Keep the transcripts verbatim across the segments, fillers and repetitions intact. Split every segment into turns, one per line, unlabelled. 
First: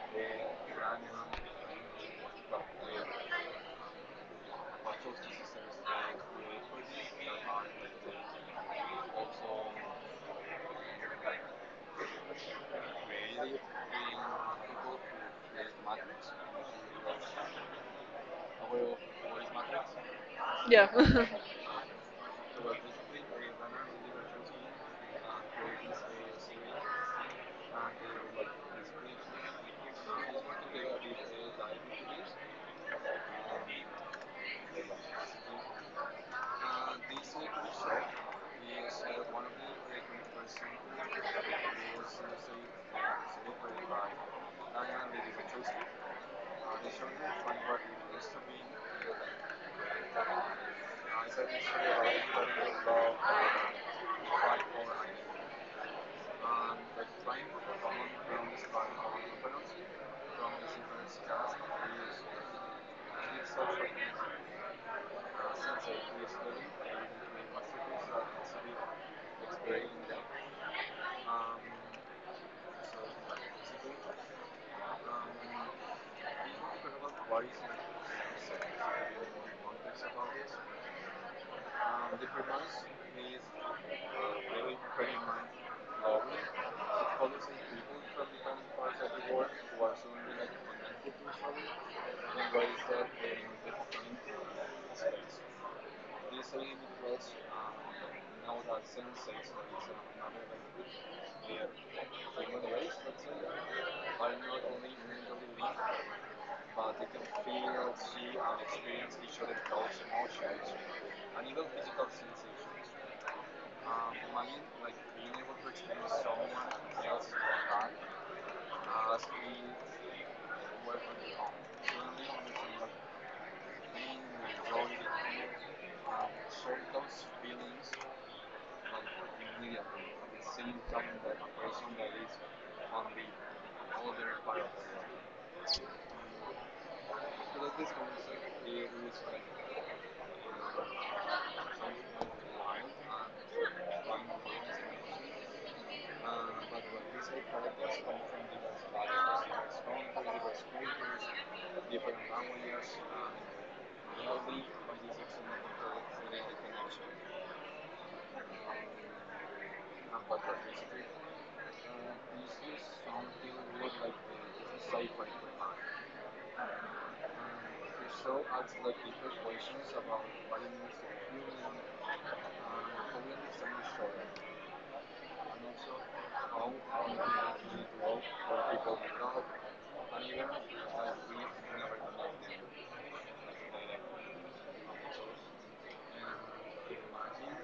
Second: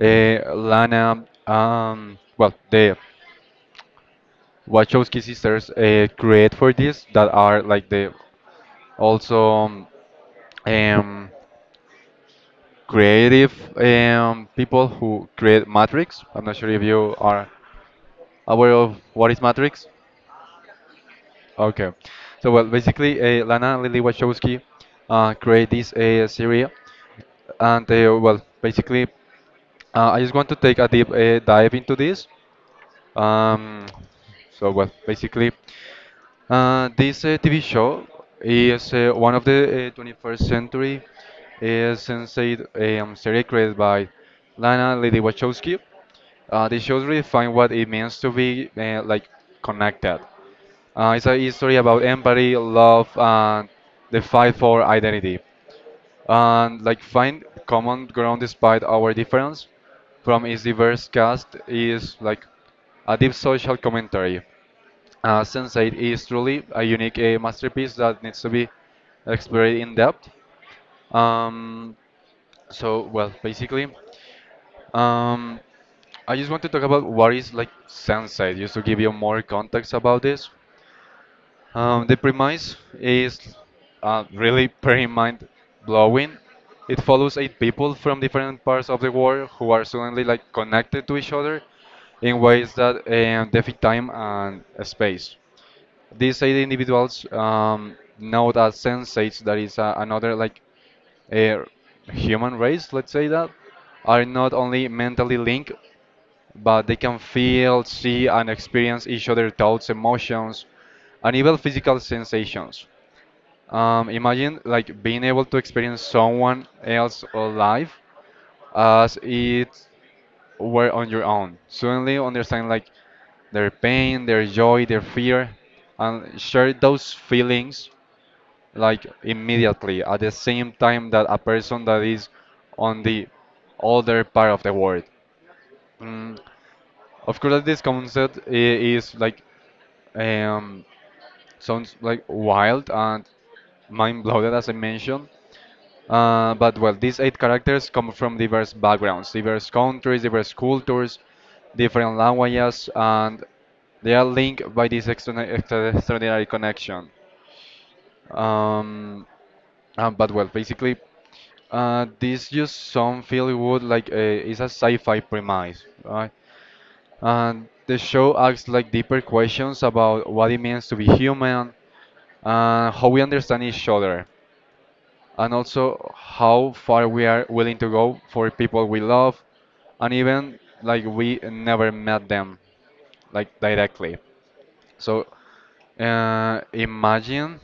uh, Lana, um, well, the Wachowski sisters uh, create for this, that are like the also um, um, creative um, people who create Matrix. I'm not sure if you are aware of what is Matrix.
Yeah.
Okay. So, well, basically, uh, Lana Lily Wachowski uh, created this uh, series, and uh, well, basically, uh, I just want to take a deep uh, dive into this. Um, so well, basically, uh, this uh, T V show is uh, one of the uh, twenty-first century uh, sensei um, series created by Lana Lily Wachowski. Uh, the shows redefine what it means to be uh, like connected. Uh, it's a story about empathy, love, and the fight for identity. And like find common ground despite our difference from its diverse cast is like a deep social commentary. Uh, sense eight is truly a unique uh, masterpiece that needs to be explored in depth. Um, so, well, basically, um, I just want to talk about what is like sense eight, just to give you more context about this. Um, the premise is uh, really pretty mind blowing. It follows eight people from different parts of the world who are suddenly like connected to each other in ways that um, defy time and space. These eight individuals um, know that sensates, that is uh, another like a human race, let's say that, are not only mentally linked, but they can feel, see, and experience each other's thoughts, emotions, and even physical sensations. Um, imagine like being able to experience someone else's life as it were on your own. Suddenly understand like their pain, their joy, their fear, and share those feelings like immediately at the same time that a person that is on the other part of the world. Mm, Of course, that this concept i- is like um, sounds like wild and mind-blowing, as I mentioned. Uh, but well, these eight characters come from diverse backgrounds, diverse countries, diverse cultures, different languages, and they are linked by this extra- extra- extraordinary connection. Um, uh, but well, basically, uh, this just some feel would like uh, is a sci-fi premise, right? And the show asks like deeper questions about what it means to be human, and how we understand each other, and also how far we are willing to go for people we love, and even like we never met them like directly. So uh, imagine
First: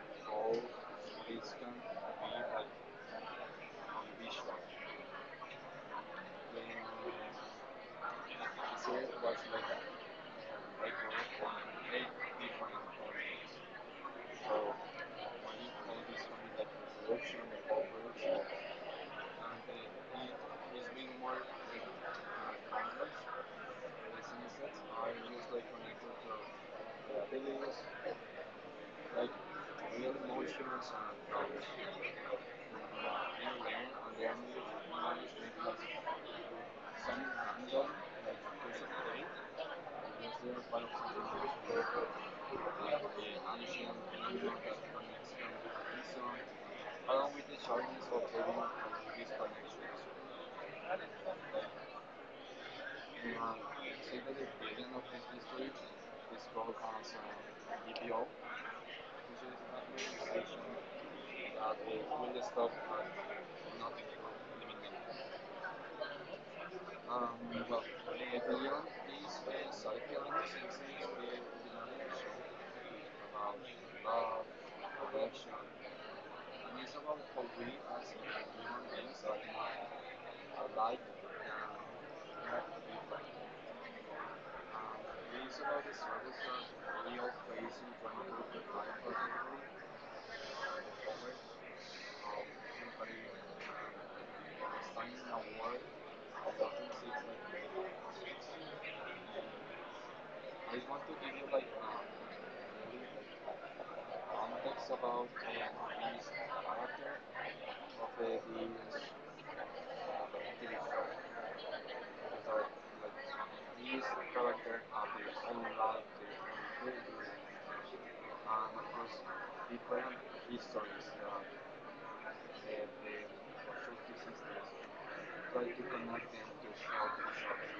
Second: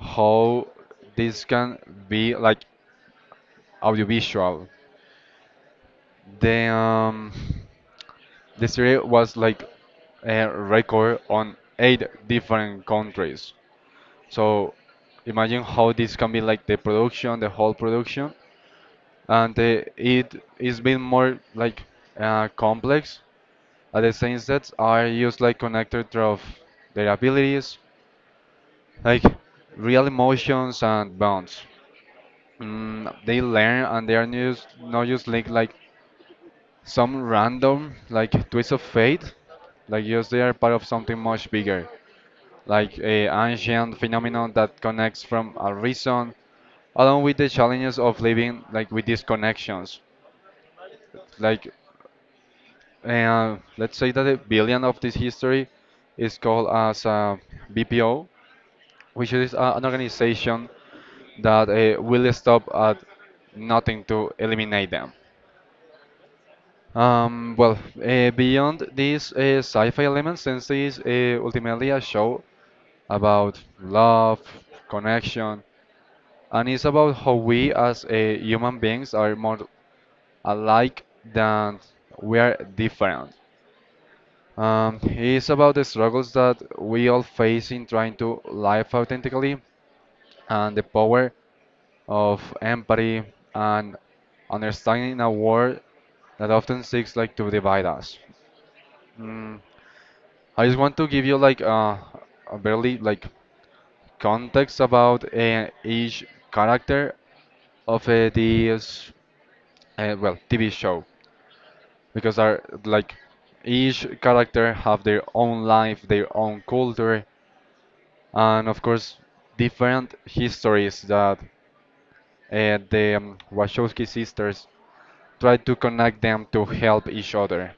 how this can be like audiovisual. The um, The series was like a record on eight different countries. So imagine how this can be like the production, the whole production, and uh, it is been more like uh, complex. At the same sets are used like connected of their abilities, like real emotions and bonds. Mm, they learn and they are used, not just like like some random like twist of fate, like just they are part of something much bigger, like a ancient phenomenon that connects from a reason along with the challenges of living like with these connections, like uh, let's say that a billion of this history is called as a bpo, which is a, an organization that uh, will stop at nothing to eliminate them. Um, well, uh, beyond these uh, sci-fi elements, since this uh, ultimately a show about love, connection, and it's about how we as uh, human beings are more alike than we are different. Um, it's about the struggles that we all face in trying to live authentically, and the power of empathy and understanding a world that often seeks like to divide us. Mm, I just want to give you like uh, a barely like context about uh, each character of uh, this uh, well T V show because they're like each character have their own life, their own culture, and of course different histories that uh, the um, Wachowski sisters try to connect them to help each other.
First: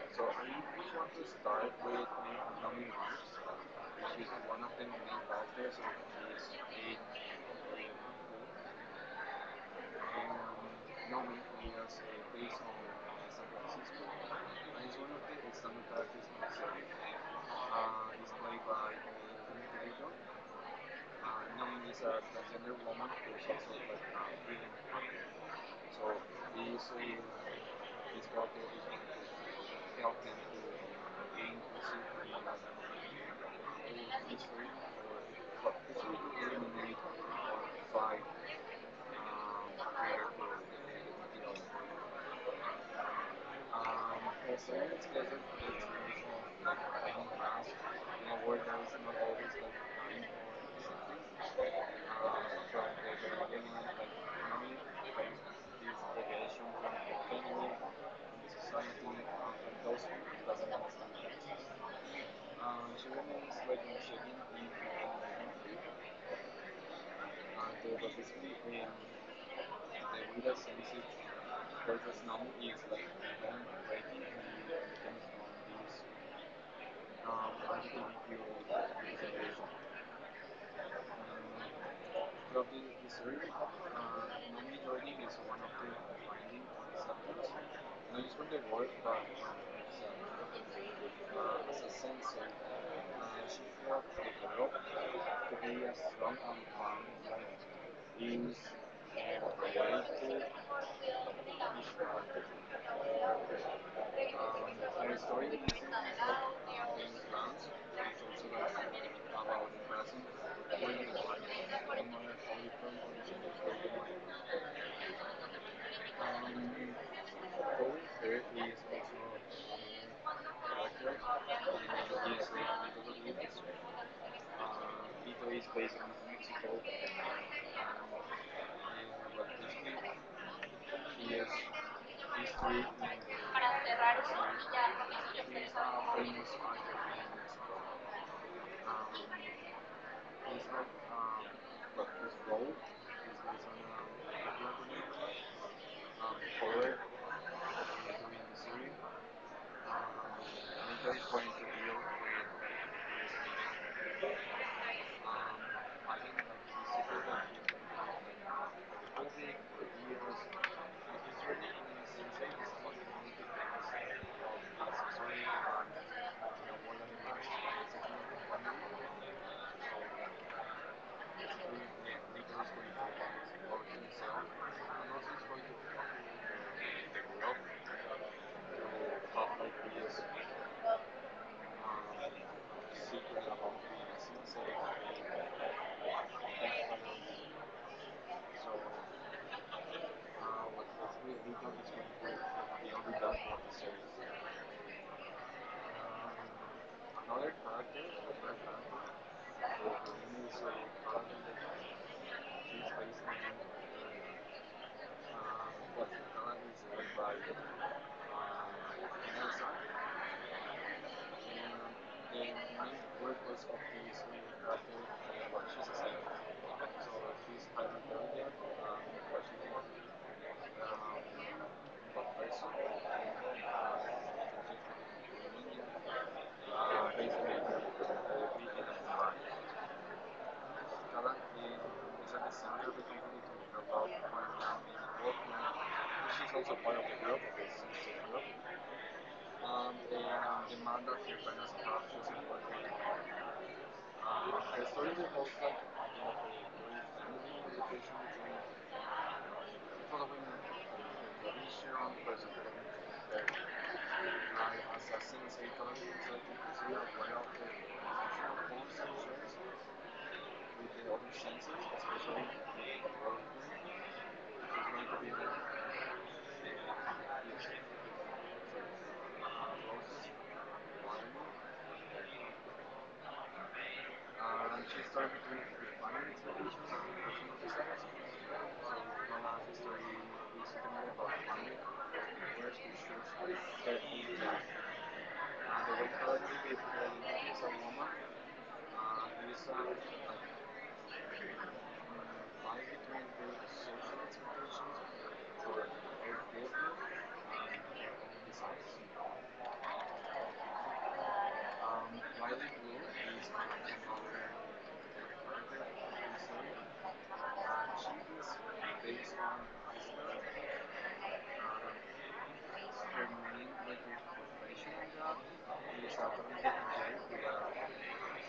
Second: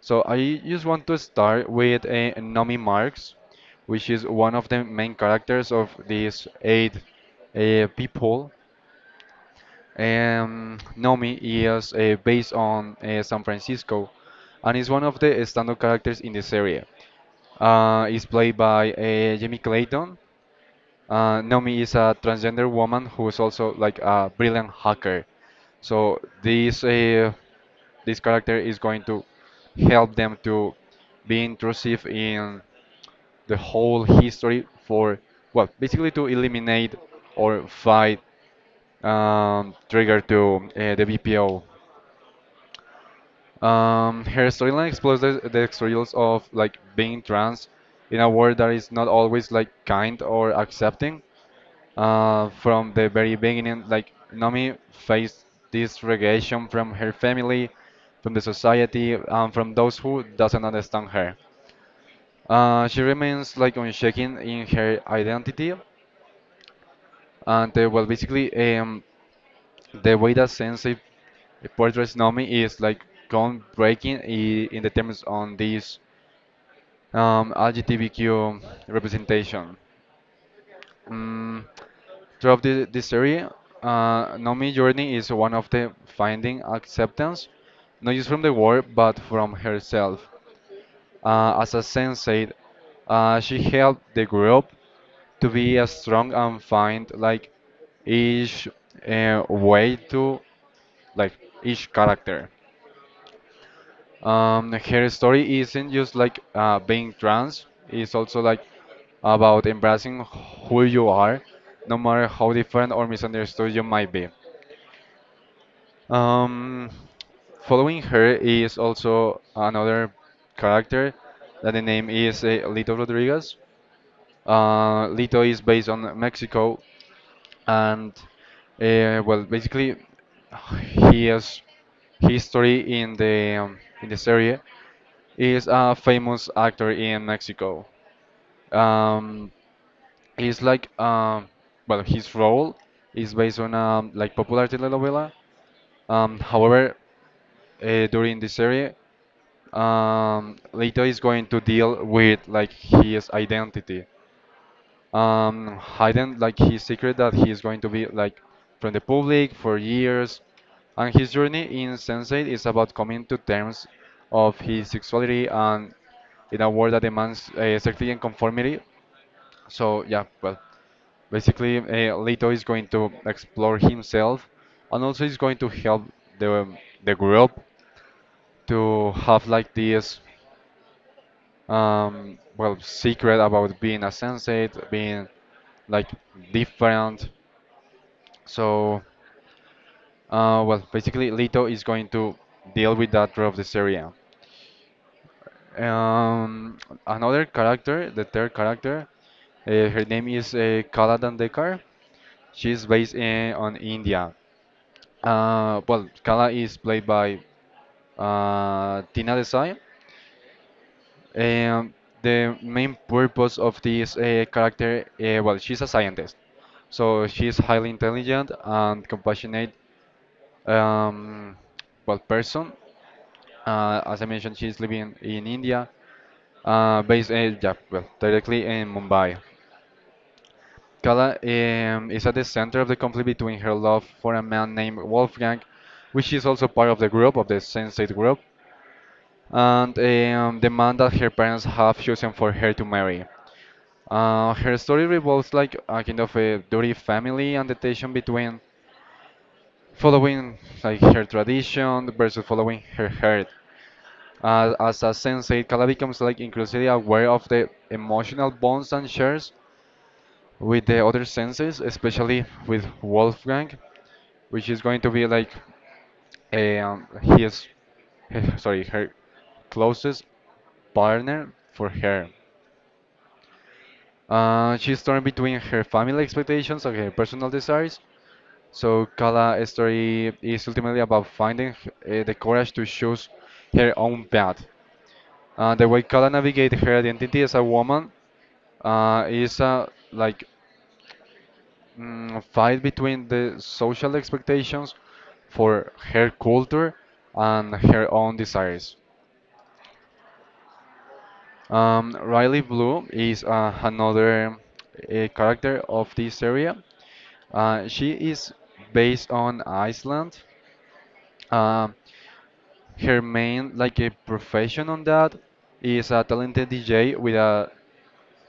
So I just want to start with uh, Nomi Marx, which is one of the main characters of these eight uh, people. Um, Nomi is uh, based on uh, San Francisco and is one of the standout characters in this area. Uh, is played by uh, Jimmy Clayton. uh, Naomi is a transgender woman who is also like a brilliant hacker. So this uh, this character is going to help them to be intrusive in the whole history for, well, basically to eliminate or fight um, Trigger to uh, the B P O. Um, her storyline explores the, the struggles of like being trans in a world that is not always like kind or accepting. Uh, from the very beginning, like Nomi faced this rejection from her family, from the society, and from those who doesn't understand her. Uh, she remains like unshaken in her identity, and uh, well, basically, um the way that Sensei portrays Nomi is like gone breaking i- in the terms on this um, L G B T Q representation. Mm, Throughout the, this series, uh, Nomi's journey is one of the finding acceptance, not just from the world, but from herself. Uh, as a sensei, uh, she helped the group to be as strong and find like each uh, way to like each character. Um, her story isn't just like uh, being trans; it's also like about embracing who you are, no matter how different or misunderstood you might be. Um, Following her is also another character that the name is uh, Lito Rodriguez. Uh, Lito is based on Mexico, and uh, well, basically, his history in the um, in the series is a famous actor in Mexico. Um, he's like um, well, his role is based on um, like popular telenovela. Um, however, uh, during the series, um, Leto is going to deal with like his identity, um, hiding like his secret that he is going to be like from the public for years. And his journey in Sensei is about coming to terms of his sexuality and in a world that demands uh, safety and conformity. So, yeah, well, basically uh, Leto is going to explore himself, and also he's going to help the um, the group to have like this um, well, secret about being a sensei, being like different. So, uh, well, basically, Leto is going to deal with that throughout the series. Um, another character, the third character, uh, her name is uh, Kala Dandekar. She's based in on India. Uh, well, Kala is played by uh, Tina Desai. Um, the main purpose of this uh, character, uh, well, she's a scientist, so she's highly intelligent and compassionate, um, well, person. Uh, as I mentioned, she's living in India, uh, based, uh, yeah, well, directly in Mumbai. Kala um, is at the center of the conflict between her love for a man named Wolfgang, which is also part of the group of the Sensate group, and um, the man that her parents have chosen for her to marry. Uh, her story revolves like a kind of a dirty family and the tension between following like her tradition versus following her heart. Uh, as a sensei, Kala becomes like increasingly aware of the emotional bonds and shares with the other senses, especially with Wolfgang, which is going to be like um, he sorry her closest partner for her. Uh, she's torn between her family expectations and her personal desires. So Kala's story is ultimately about finding uh, the courage to choose her own path. Uh, the way Kala navigates her identity as a woman uh, is a like mm, fight between the social expectations for her culture and her own desires. Um, Riley Blue is uh, another uh, character of this area. Uh, she is based on Iceland. Uh, her main like a profession on that is a talented D J with a,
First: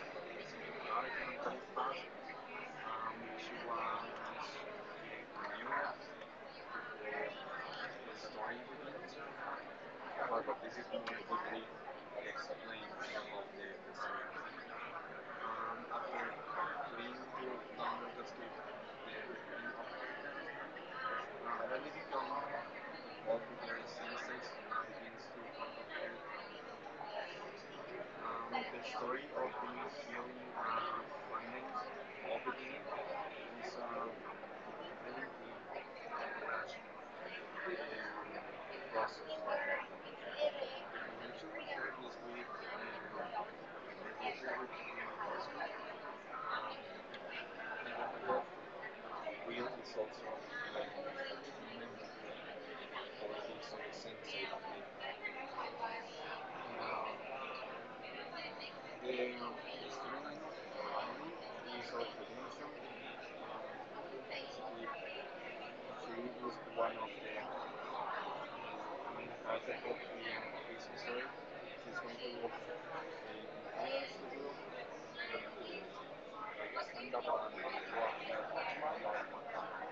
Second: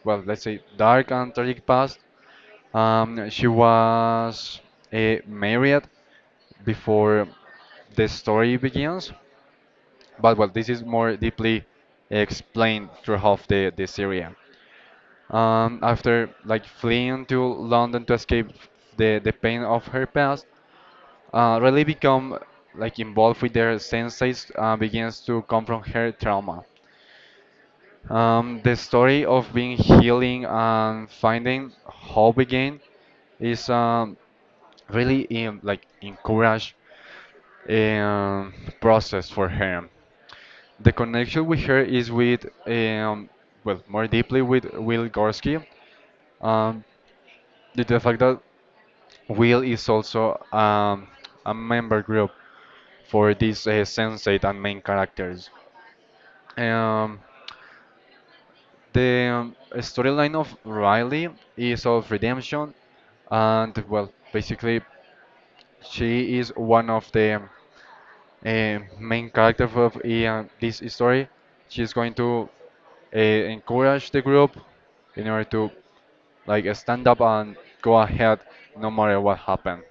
well, let's say dark and tragic past. Um, she was uh, married before the story begins. But well, this is more deeply explained throughout the, the Syria. Um, after like fleeing to London to escape the, the pain of her past, uh, really become like involved with their senses uh, begins to come from her trauma. Um, the story of being healing and finding hope again is um, really um, like encourage um, process for her. The connection with her is with, um, well, more deeply with Will Gorsky, um, due to the fact that Will is also um, a member group for these uh, sensate and main characters. Um, the um, storyline of Riley is of redemption, and well, basically, she is one of the um, uh, main character of uh, this story. She's going to uh, encourage the group in order to like uh, stand up and go ahead no matter what happened.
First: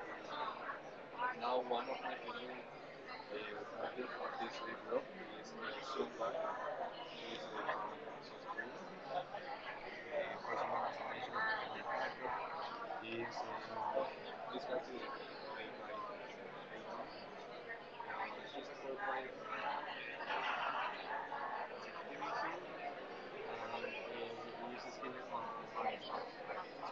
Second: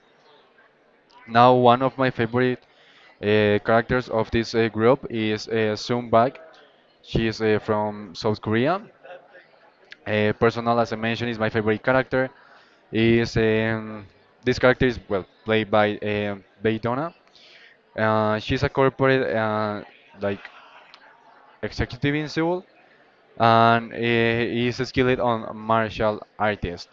Now, one of my favorite uh, characters of this uh, group is uh, Soon Bak. She is uh, from South Korea. Uh, personal, as I mentioned, is my favorite character. Is um, This character is well played by um Bae Donna. Uh, she's a corporate uh, like executive in Seoul, and he is skilled on martial artist.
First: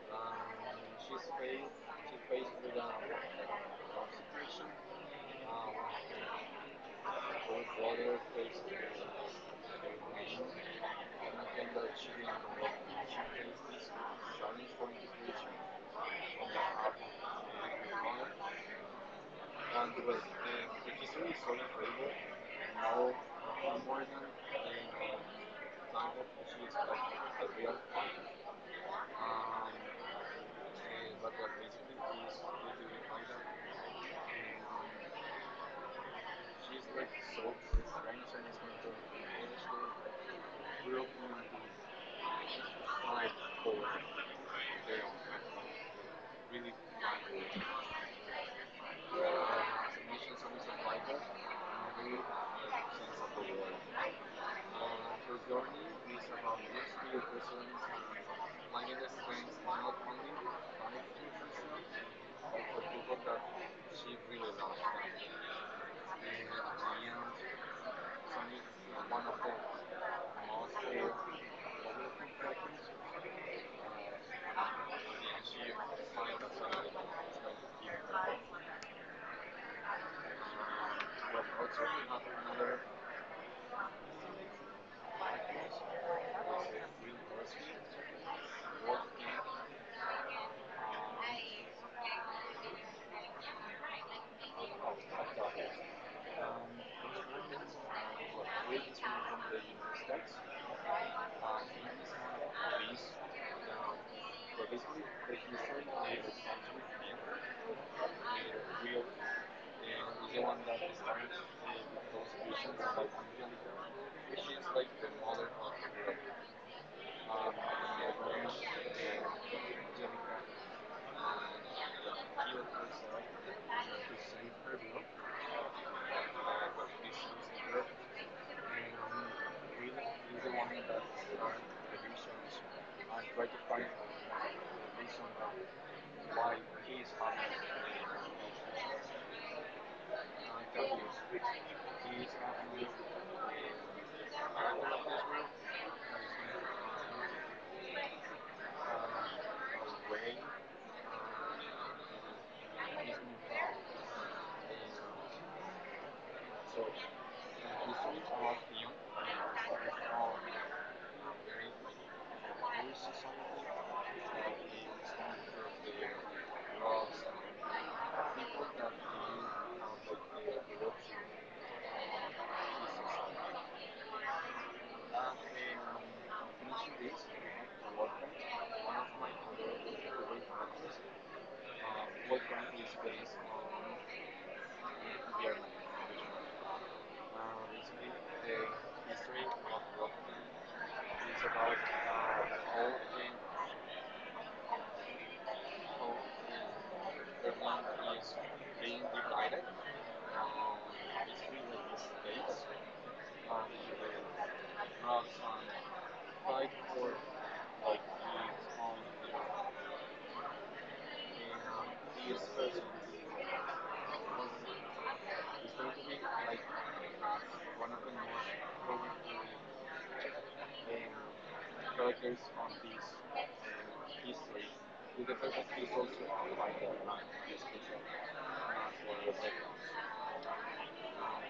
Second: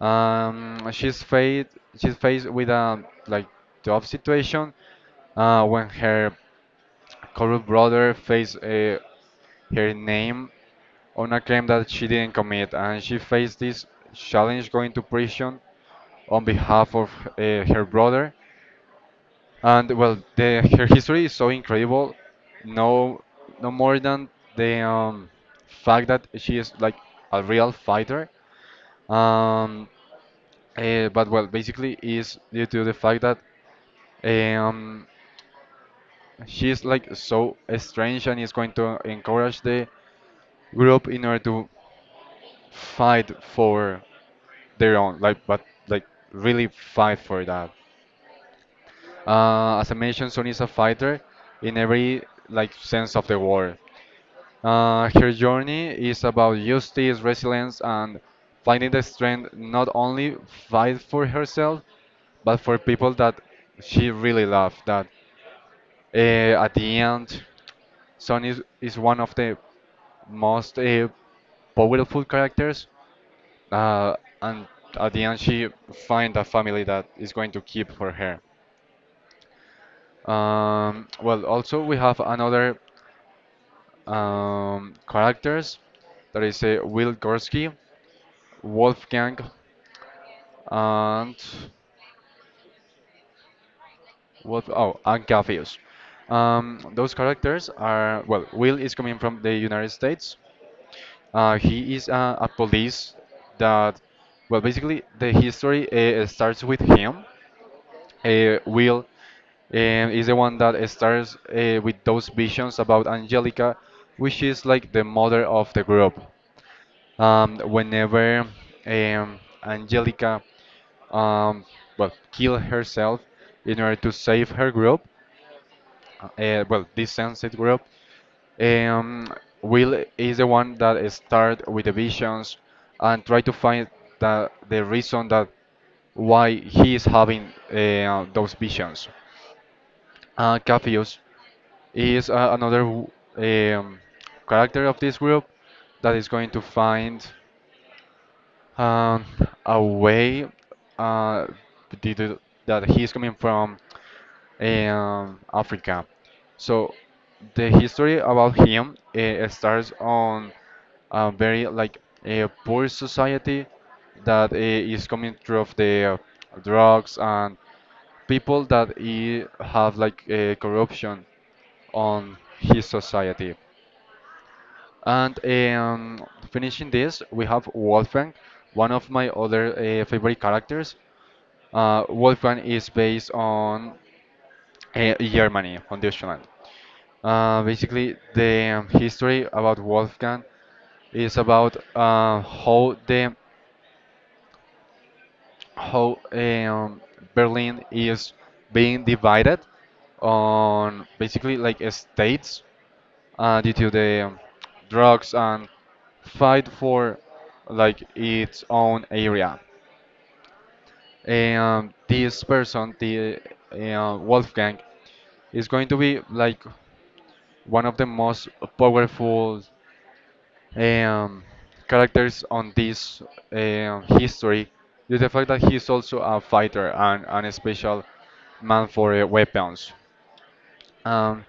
Um, she's faced she's faced with a like tough situation uh, when her corrupt brother faced uh, her name on a crime that she didn't commit, and she faced this challenge going to prison on behalf of uh, her brother. And well, the, her history is so incredible. No, no more than the um, fact that she is like a real fighter. Um, eh, but well, basically is due to the fact that um, she is like so strange and is going to encourage the group in order to fight for their own, like but like really fight for that. Uh, as I mentioned, Sun is a fighter in every like sense of the word. Uh, her journey is about justice, resilience, and finding the strength not only fight for herself, but for people that she really loved. That uh, at the end, Sun is, is one of the most uh, powerful characters, uh, and at the end she find a family that is going to keep for her. Um, well, also we have another um, characters that is uh, Will Gursky, Wolfgang, and Wolf. Oh, and Gaffius. Um, those characters are well. Will is coming from the United States. Uh, he is uh, a police that, well, basically the history uh, starts with him. uh, Will um, is the one that starts uh, with those visions about Angelica, which is like the mother of the group. Um, whenever um, Angelica um, well, kill herself in order to save her group, uh, uh, well, this Sunset Group. Um, Will is the one that start with the visions and try to find the, the reason that why he is having uh, those visions. Uh, Capheus is uh, another w- um, character of this group that is going to find um, away uh, due to that he's coming from um, Africa. So the history about him uh, starts on a very like a poor society that uh, is coming through of the drugs and people that eh, have like uh, corruption on his society. And um, finishing this, we have Wolfgang, one of my other uh, favorite characters. Uh, Wolfgang is based on uh, Germany, on Deutschland. Uh, basically, the um, history about Wolfgang is about uh, how the how um, Berlin is being divided on basically like uh, states uh, due to the um, drugs and fight for like its own area. And this person, the uh, Wolfgang, is going to be like one of the most powerful um, characters on this um, history is the fact that he's also a fighter and, and a special man for uh, weapons. Um,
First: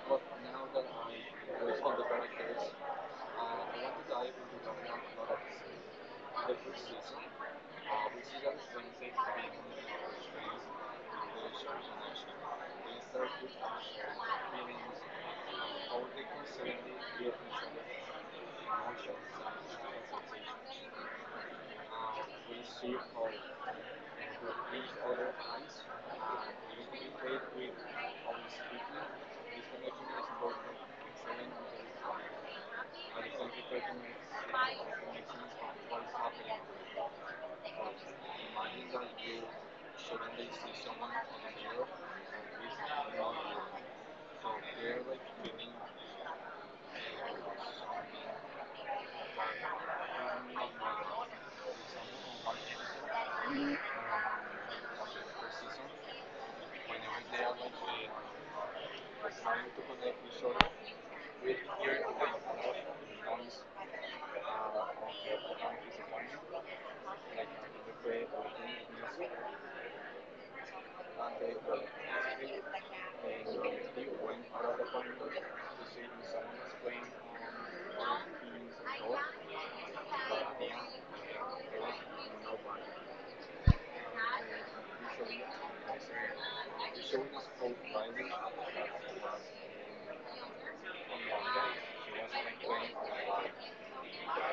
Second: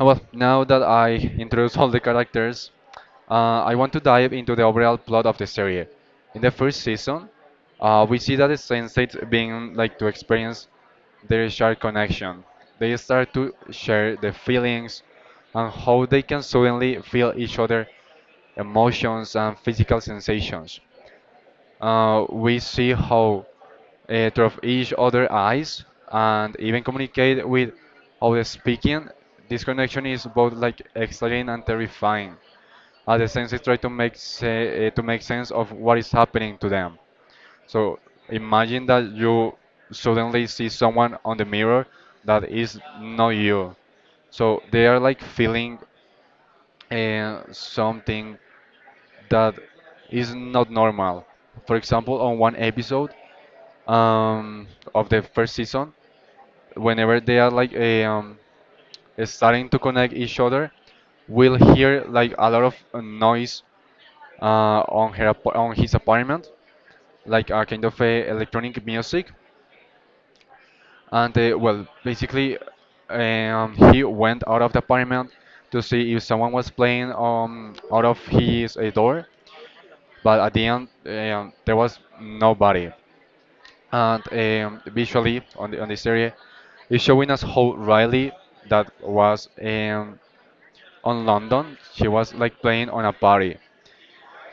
uh, Well, now that I introduce all the characters, uh, I want to dive into the overall plot of the series. In the first season, uh, we see that the Senseits being like to experience their shared connection. They start to share their feelings and how they can suddenly feel each other emotions and physical sensations. Uh, we see how uh, through each other eyes and even communicate with other speaking. This connection is both like exciting and terrifying. At the senses try to make se- uh, to make sense of what is happening to them. So imagine that you suddenly see someone on the mirror that is not you. So they are like feeling uh, something that is not normal. For example, on one episode, um, of the first season, whenever they are like eh, um, starting to connect each other, we'll hear like a lot of uh, noise uh, on her ap- on his apartment, like a kind of a electronic music, and uh, well, basically, eh, um, he went out of the apartment to see if someone was playing um, out of his eh, door, but at the end eh, um, there was nobody. And um, visually on the on this area is showing us how Riley that was um, on London she was like playing on a party,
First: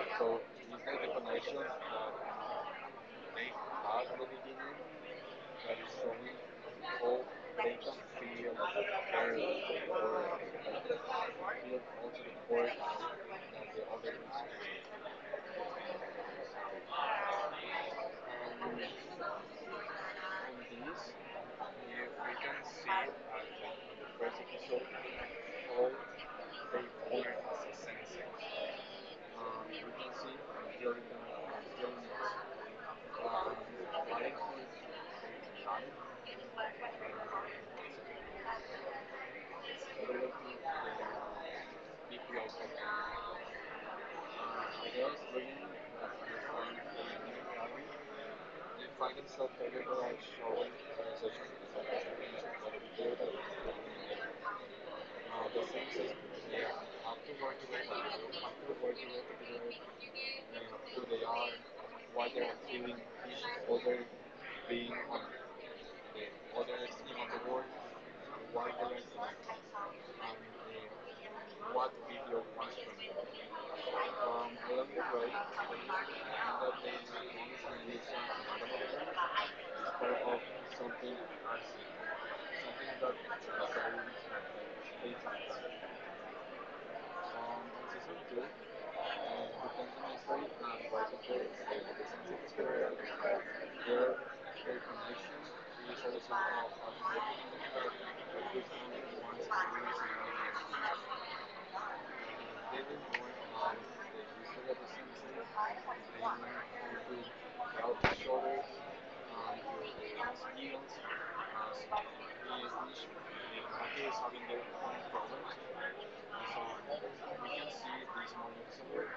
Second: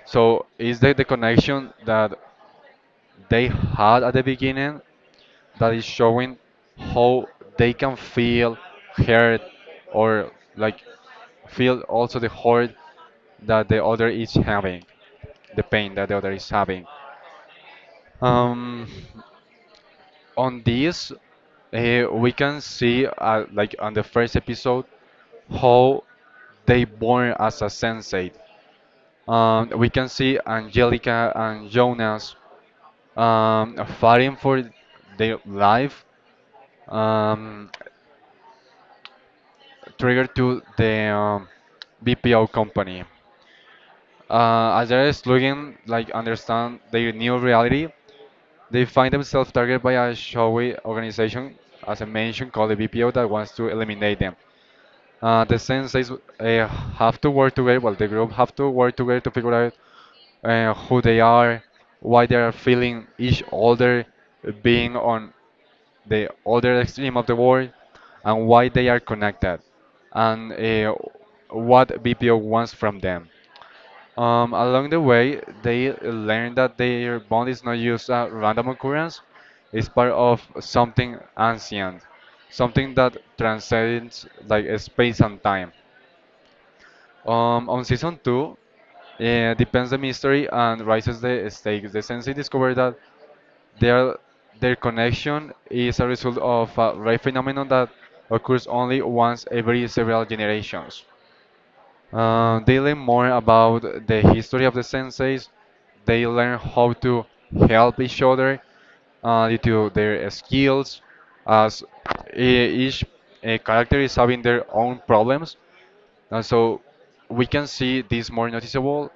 so is that the connection that they had at the beginning that is showing how they can feel hurt or like feel also the hurt that the other is having, the pain that the other is having. um on this, uh, we can see uh, like on the first episode how they born as a sensei. Um, we can see Angelica and Jonas um, fighting for their life, um, triggered to the um, BPO company. Uh, as they're struggling, like understand their new reality, they find themselves targeted by a shadowy organization, as I mentioned, called the B P O, that wants to eliminate them. Uh, the senseis uh, have to work together. Well, the group have to work together to figure out uh, who they are, why they are feeling each other being on the other extreme of the world, and why they are connected, and uh, what B P O wants from them. Um, along the way, they learn that their bond is not just a random occurrence, it's part of something ancient, something that transcends like space and time. Um, on season two, uh, depends the mystery and rises the stakes. The sensei discover that their their connection is a result of a rare phenomenon that occurs only once every several generations. Uh, they learn more about the history of the senseis. They learn how to help each other uh, due to their skills, as e- each uh, character is having their own problems. And so we can see this more noticeable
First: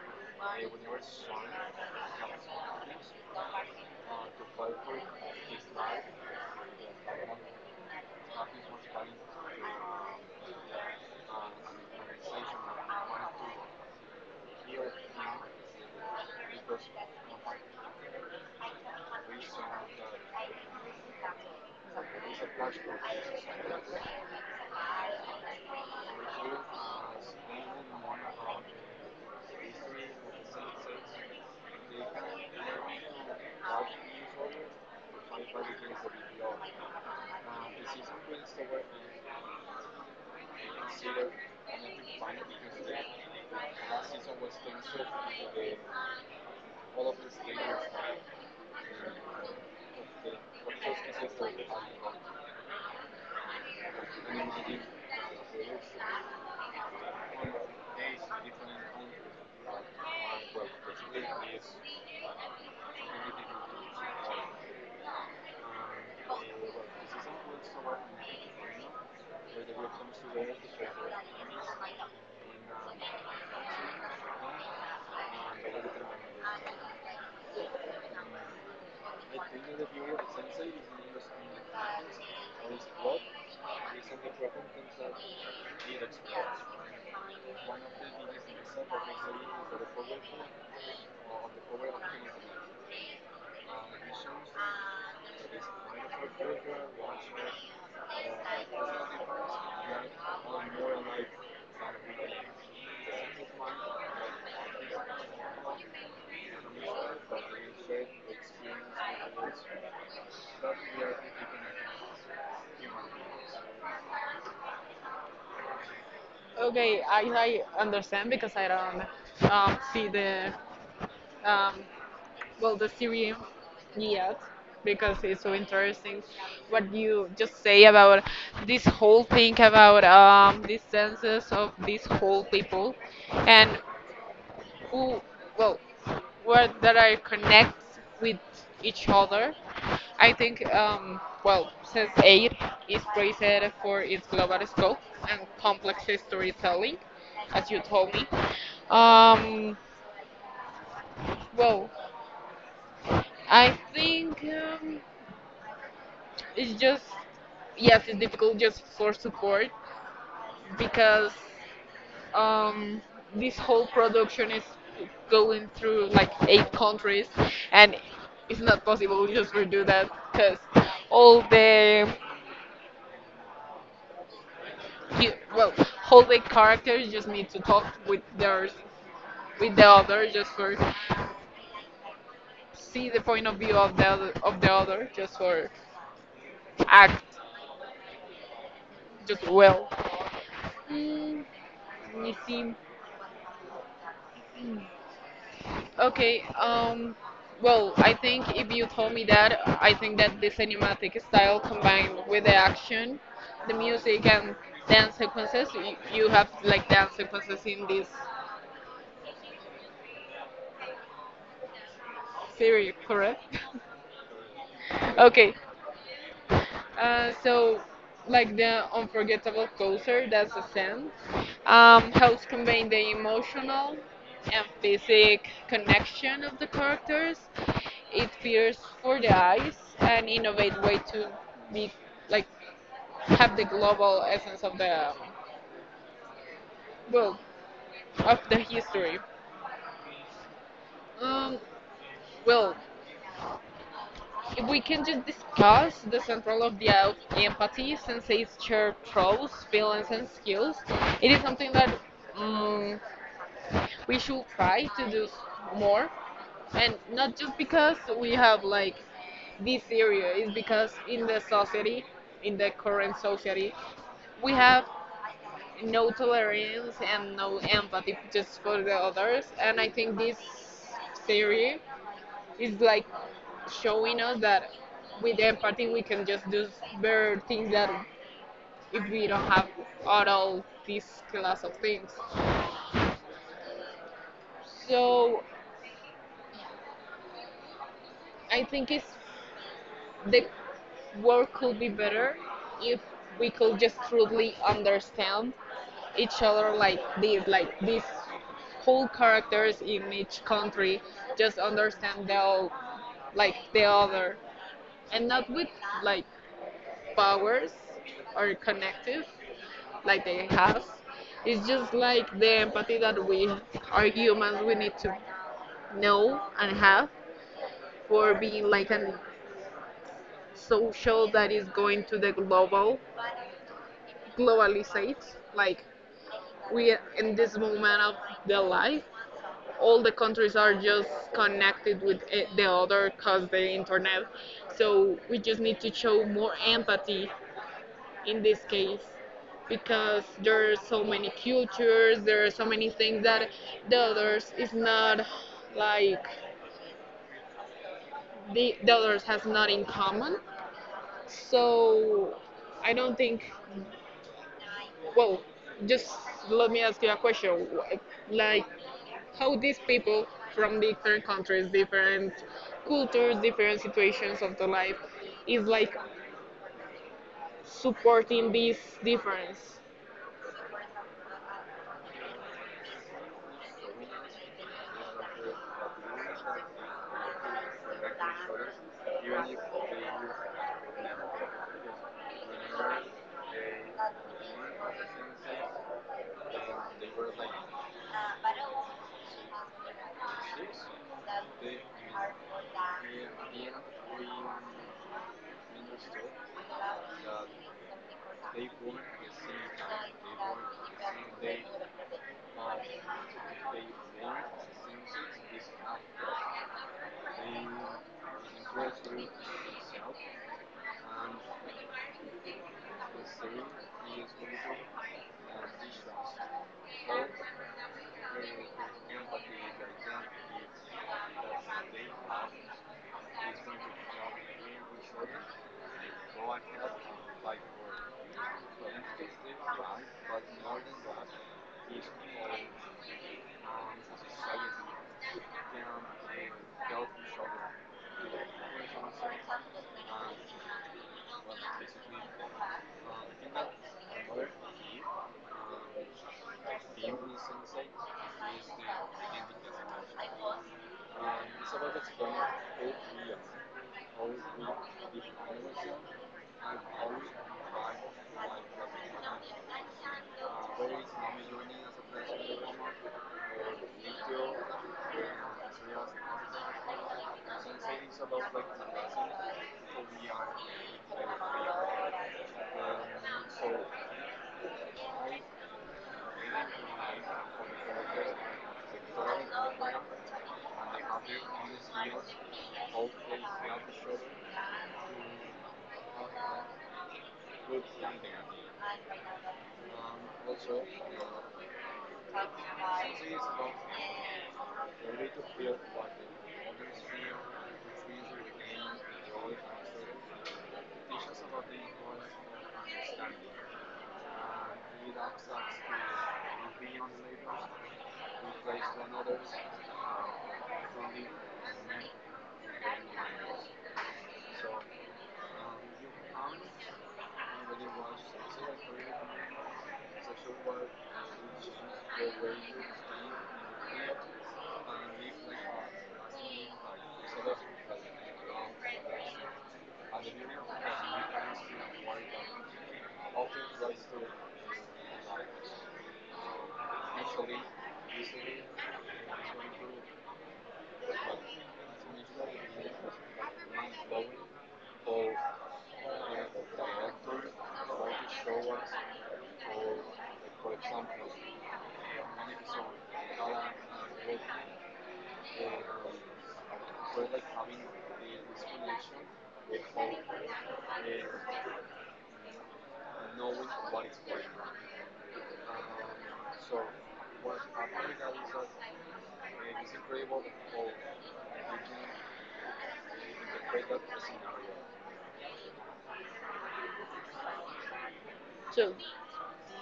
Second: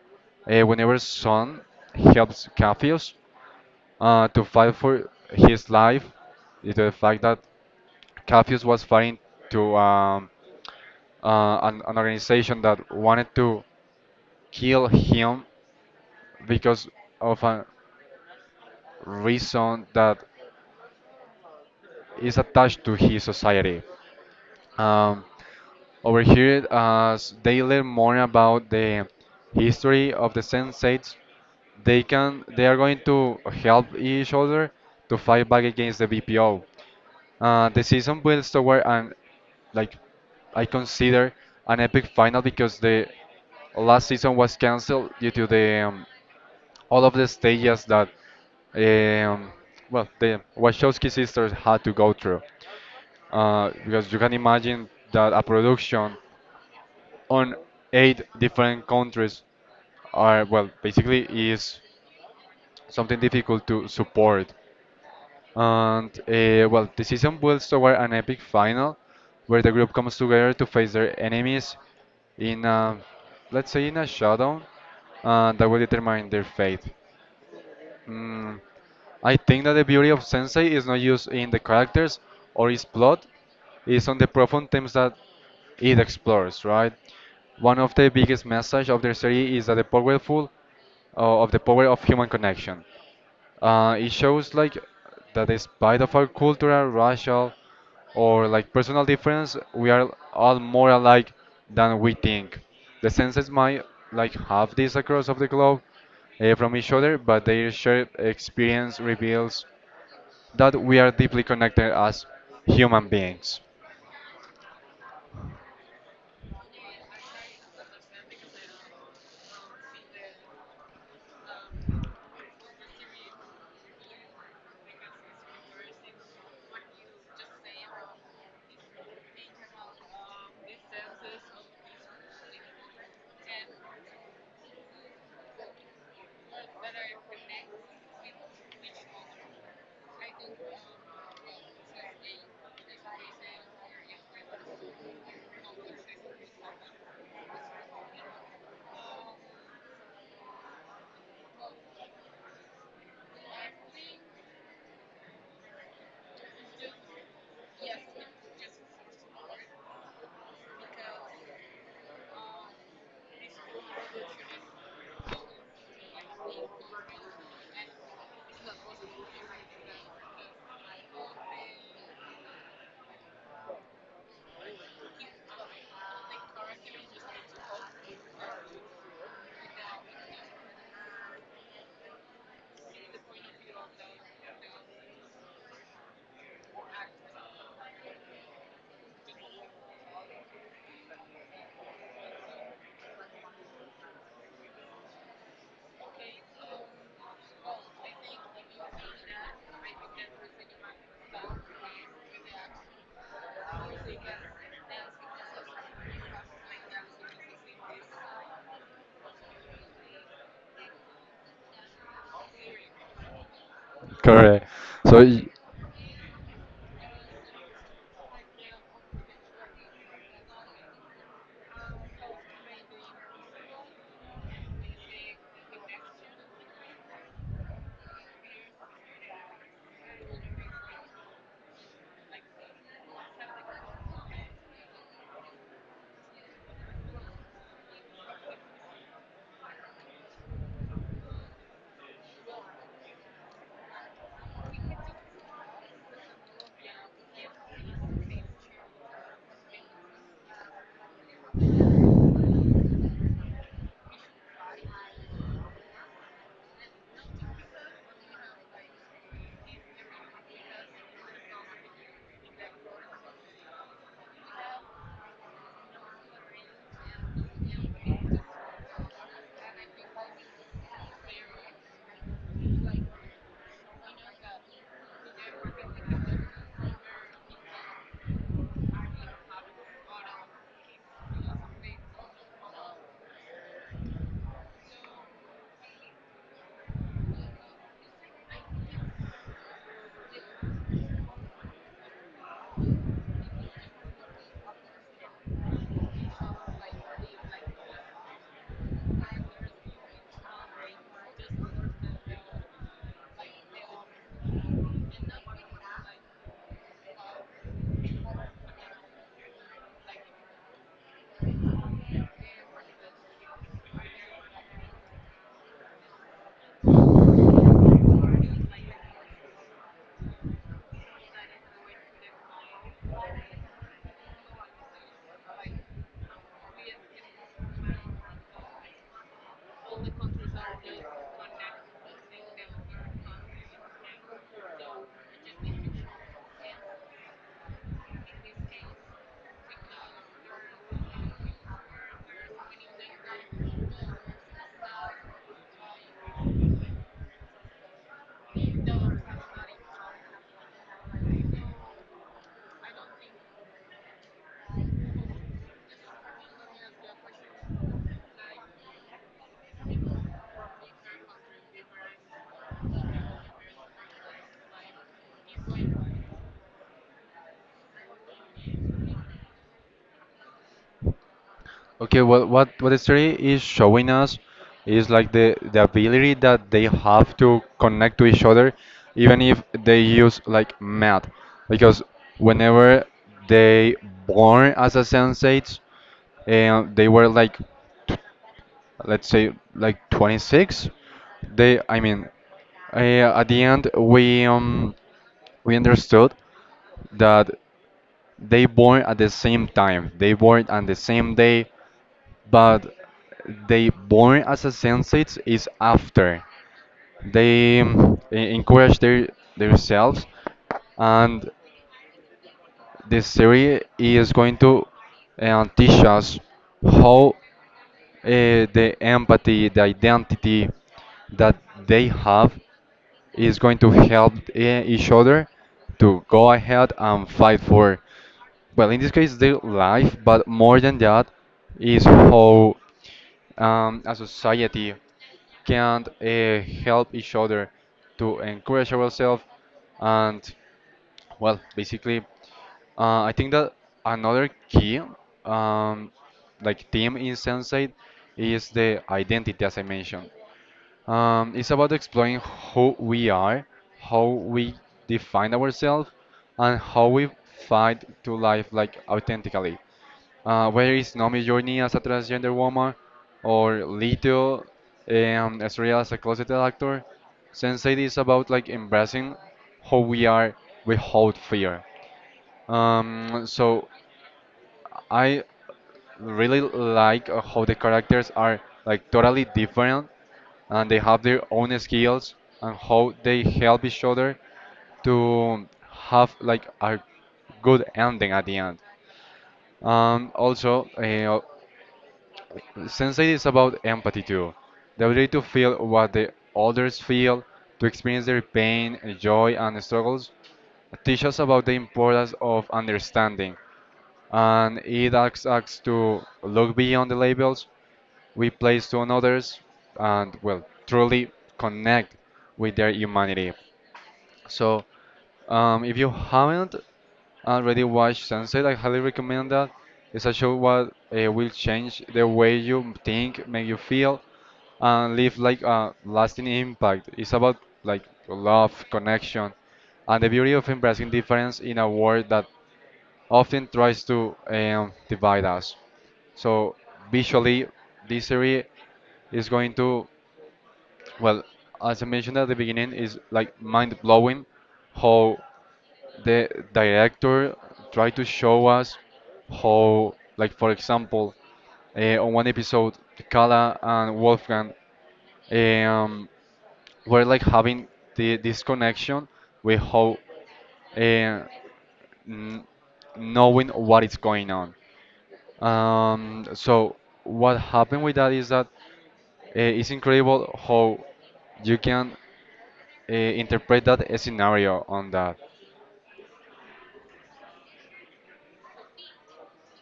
uh, whenever Son helps Capheus uh, to fight for his life, due to the fact that Capheus was fighting to um, uh, an, an organization that wanted to kill him because of a reason that is attached to his society. Um, Over here, as they learn more about the history of the sensates, they can they are going to help each other to fight back against the B P O. Uh, the season builds toward an like I consider an epic final because the last season was cancelled due to the um, all of the stages that um, well the Wachowski sisters had to go through uh, because you can imagine that a production on eight different countries are well basically is something difficult to support. And uh, well the season builds toward an epic final where the group comes together to face their enemies in a, let's say in a showdown uh, that will determine their fate. Mm, I think that the beauty of Sensei is not used in the characters or its plot, it's on the profound themes that it explores, right? One of the biggest message of the series is that the powerful uh, of the power of human connection. Uh, it shows like that despite of our cultural, racial, or like personal difference, we are all more alike than we think. The senses might like have this across of the globe, uh, from each other, but their shared experience reveals that we are deeply connected as human beings.
Okay, I like understand because I don't um, see the um, well the series yet because it's so interesting what you just say about this whole thing about um, these senses of these whole people and who well where that I connect with each other. I think um, well since A I R is praised for its global scope and complex storytelling, as you told me. Um, well, I think um, it's just yes, it's difficult just for support because um, this whole production is going through like eight countries, and it's not possible just to do that because all the hu- well, all the characters just need to talk with theirs with the other just for see the point of view of the other, of the other just for act just well. Mm, let me see. Okay, um, well, I think if you told me that, I think that the cinematic style combined with the action, the music, and dance sequences, y- you have like dance sequences in this series, correct?
Correct. So, y-
Okay, Uh, so, like the unforgettable closer, that's a sense, um, helps convey the emotional and physic connection of the characters. It fears for the eyes and innovate way to be like have the global essence of the well of the history. Um, well, If we can just discuss the central of the out- empathy since it's shared through feelings and skills, it is something that um, we should try to do more, and not just because we have like this area, it's because in the society, in the current society, we have no tolerance and no empathy just for the others, and I think this theory it's like showing us that with empathy we can just do better things that if we don't have all this class of things. So I think it's the world could be better if we could just truly understand each other like this, like these whole characters in each country just understand the all, like the other, and not with like powers or connective like they have. It's just like the empathy that we are humans we need to know and have for being like a social that is going to the global globalizate. Like we in this moment of the life, all the countries are just connected with eh, the other cause the internet. So we just need to show more empathy in this case because there are so many cultures there are so many things that the others is not like the, the others has not in common so I don't think well just let me ask you a question like how these people from different countries different cultures different situations of the life is like supporting this difference
okay, well, what what the story is showing us is like the the ability that they have to connect to each other, even if they use like math, because whenever they born as a sensates, and they were like let's say like twenty-six, they I mean uh, at the end we um we understood that they born at the same time, they born on the same day, but they born as a sensates is after they um, e- encourage their themselves. And this theory is going to uh, teach us how eh, the empathy, the identity that they have is going to help eh, each other to go ahead and fight for, well, in this case, their life, but more than that, is how um, a society can uh, help each other to encourage ourselves. And well basically uh, I think that another key um, like theme in Sensei is the identity, as I mentioned. Um, it's about exploring who we are, how we define ourselves, and how we fight to life like authentically. Uh, where is Nomi's journey as a transgender woman, or Lito, um, Estrella as a closeted actor? Sensei is about like embracing who we are without fear. Um, so I really like uh, how the characters are like totally different and they have their own skills and how they help each other to have like a good ending at the end. Um, also, uh, Sensei is about empathy too, the ability to feel what the others feel, to experience their pain, joy, and struggles. Teach us about the importance of understanding, and it asks us to look beyond the labels we place to others and well truly connect with their humanity. So um, if you haven't already watched Sunset, I highly recommend that. It's a show what uh, will change the way you think, make you feel, and leave like a lasting impact. It's about like love, connection, and the beauty of embracing difference in a world that often tries to um, divide us. So visually, this series is going to, well, as I mentioned at the beginning, is like mind blowing how the director tried to show us how, like for example, uh, on one episode, Kala and Wolfgang um, we're like having the, this connection with how uh, n- knowing what is going on. Um, so what happened with that is that uh, it's incredible how you can uh, interpret that scenario on that.
too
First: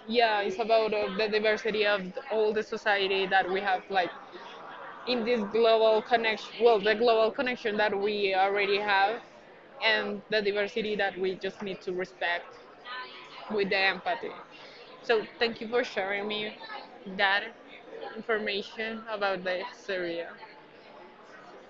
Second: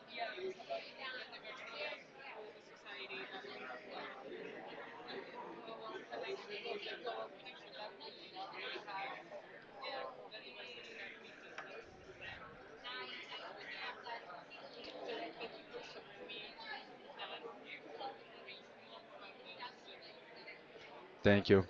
yeah it's about uh, the diversity of all the society that we have like in this global connection well the global connection that we already have and the diversity that we just need to respect with the empathy so thank you for sharing me that information about the syria
Thank you.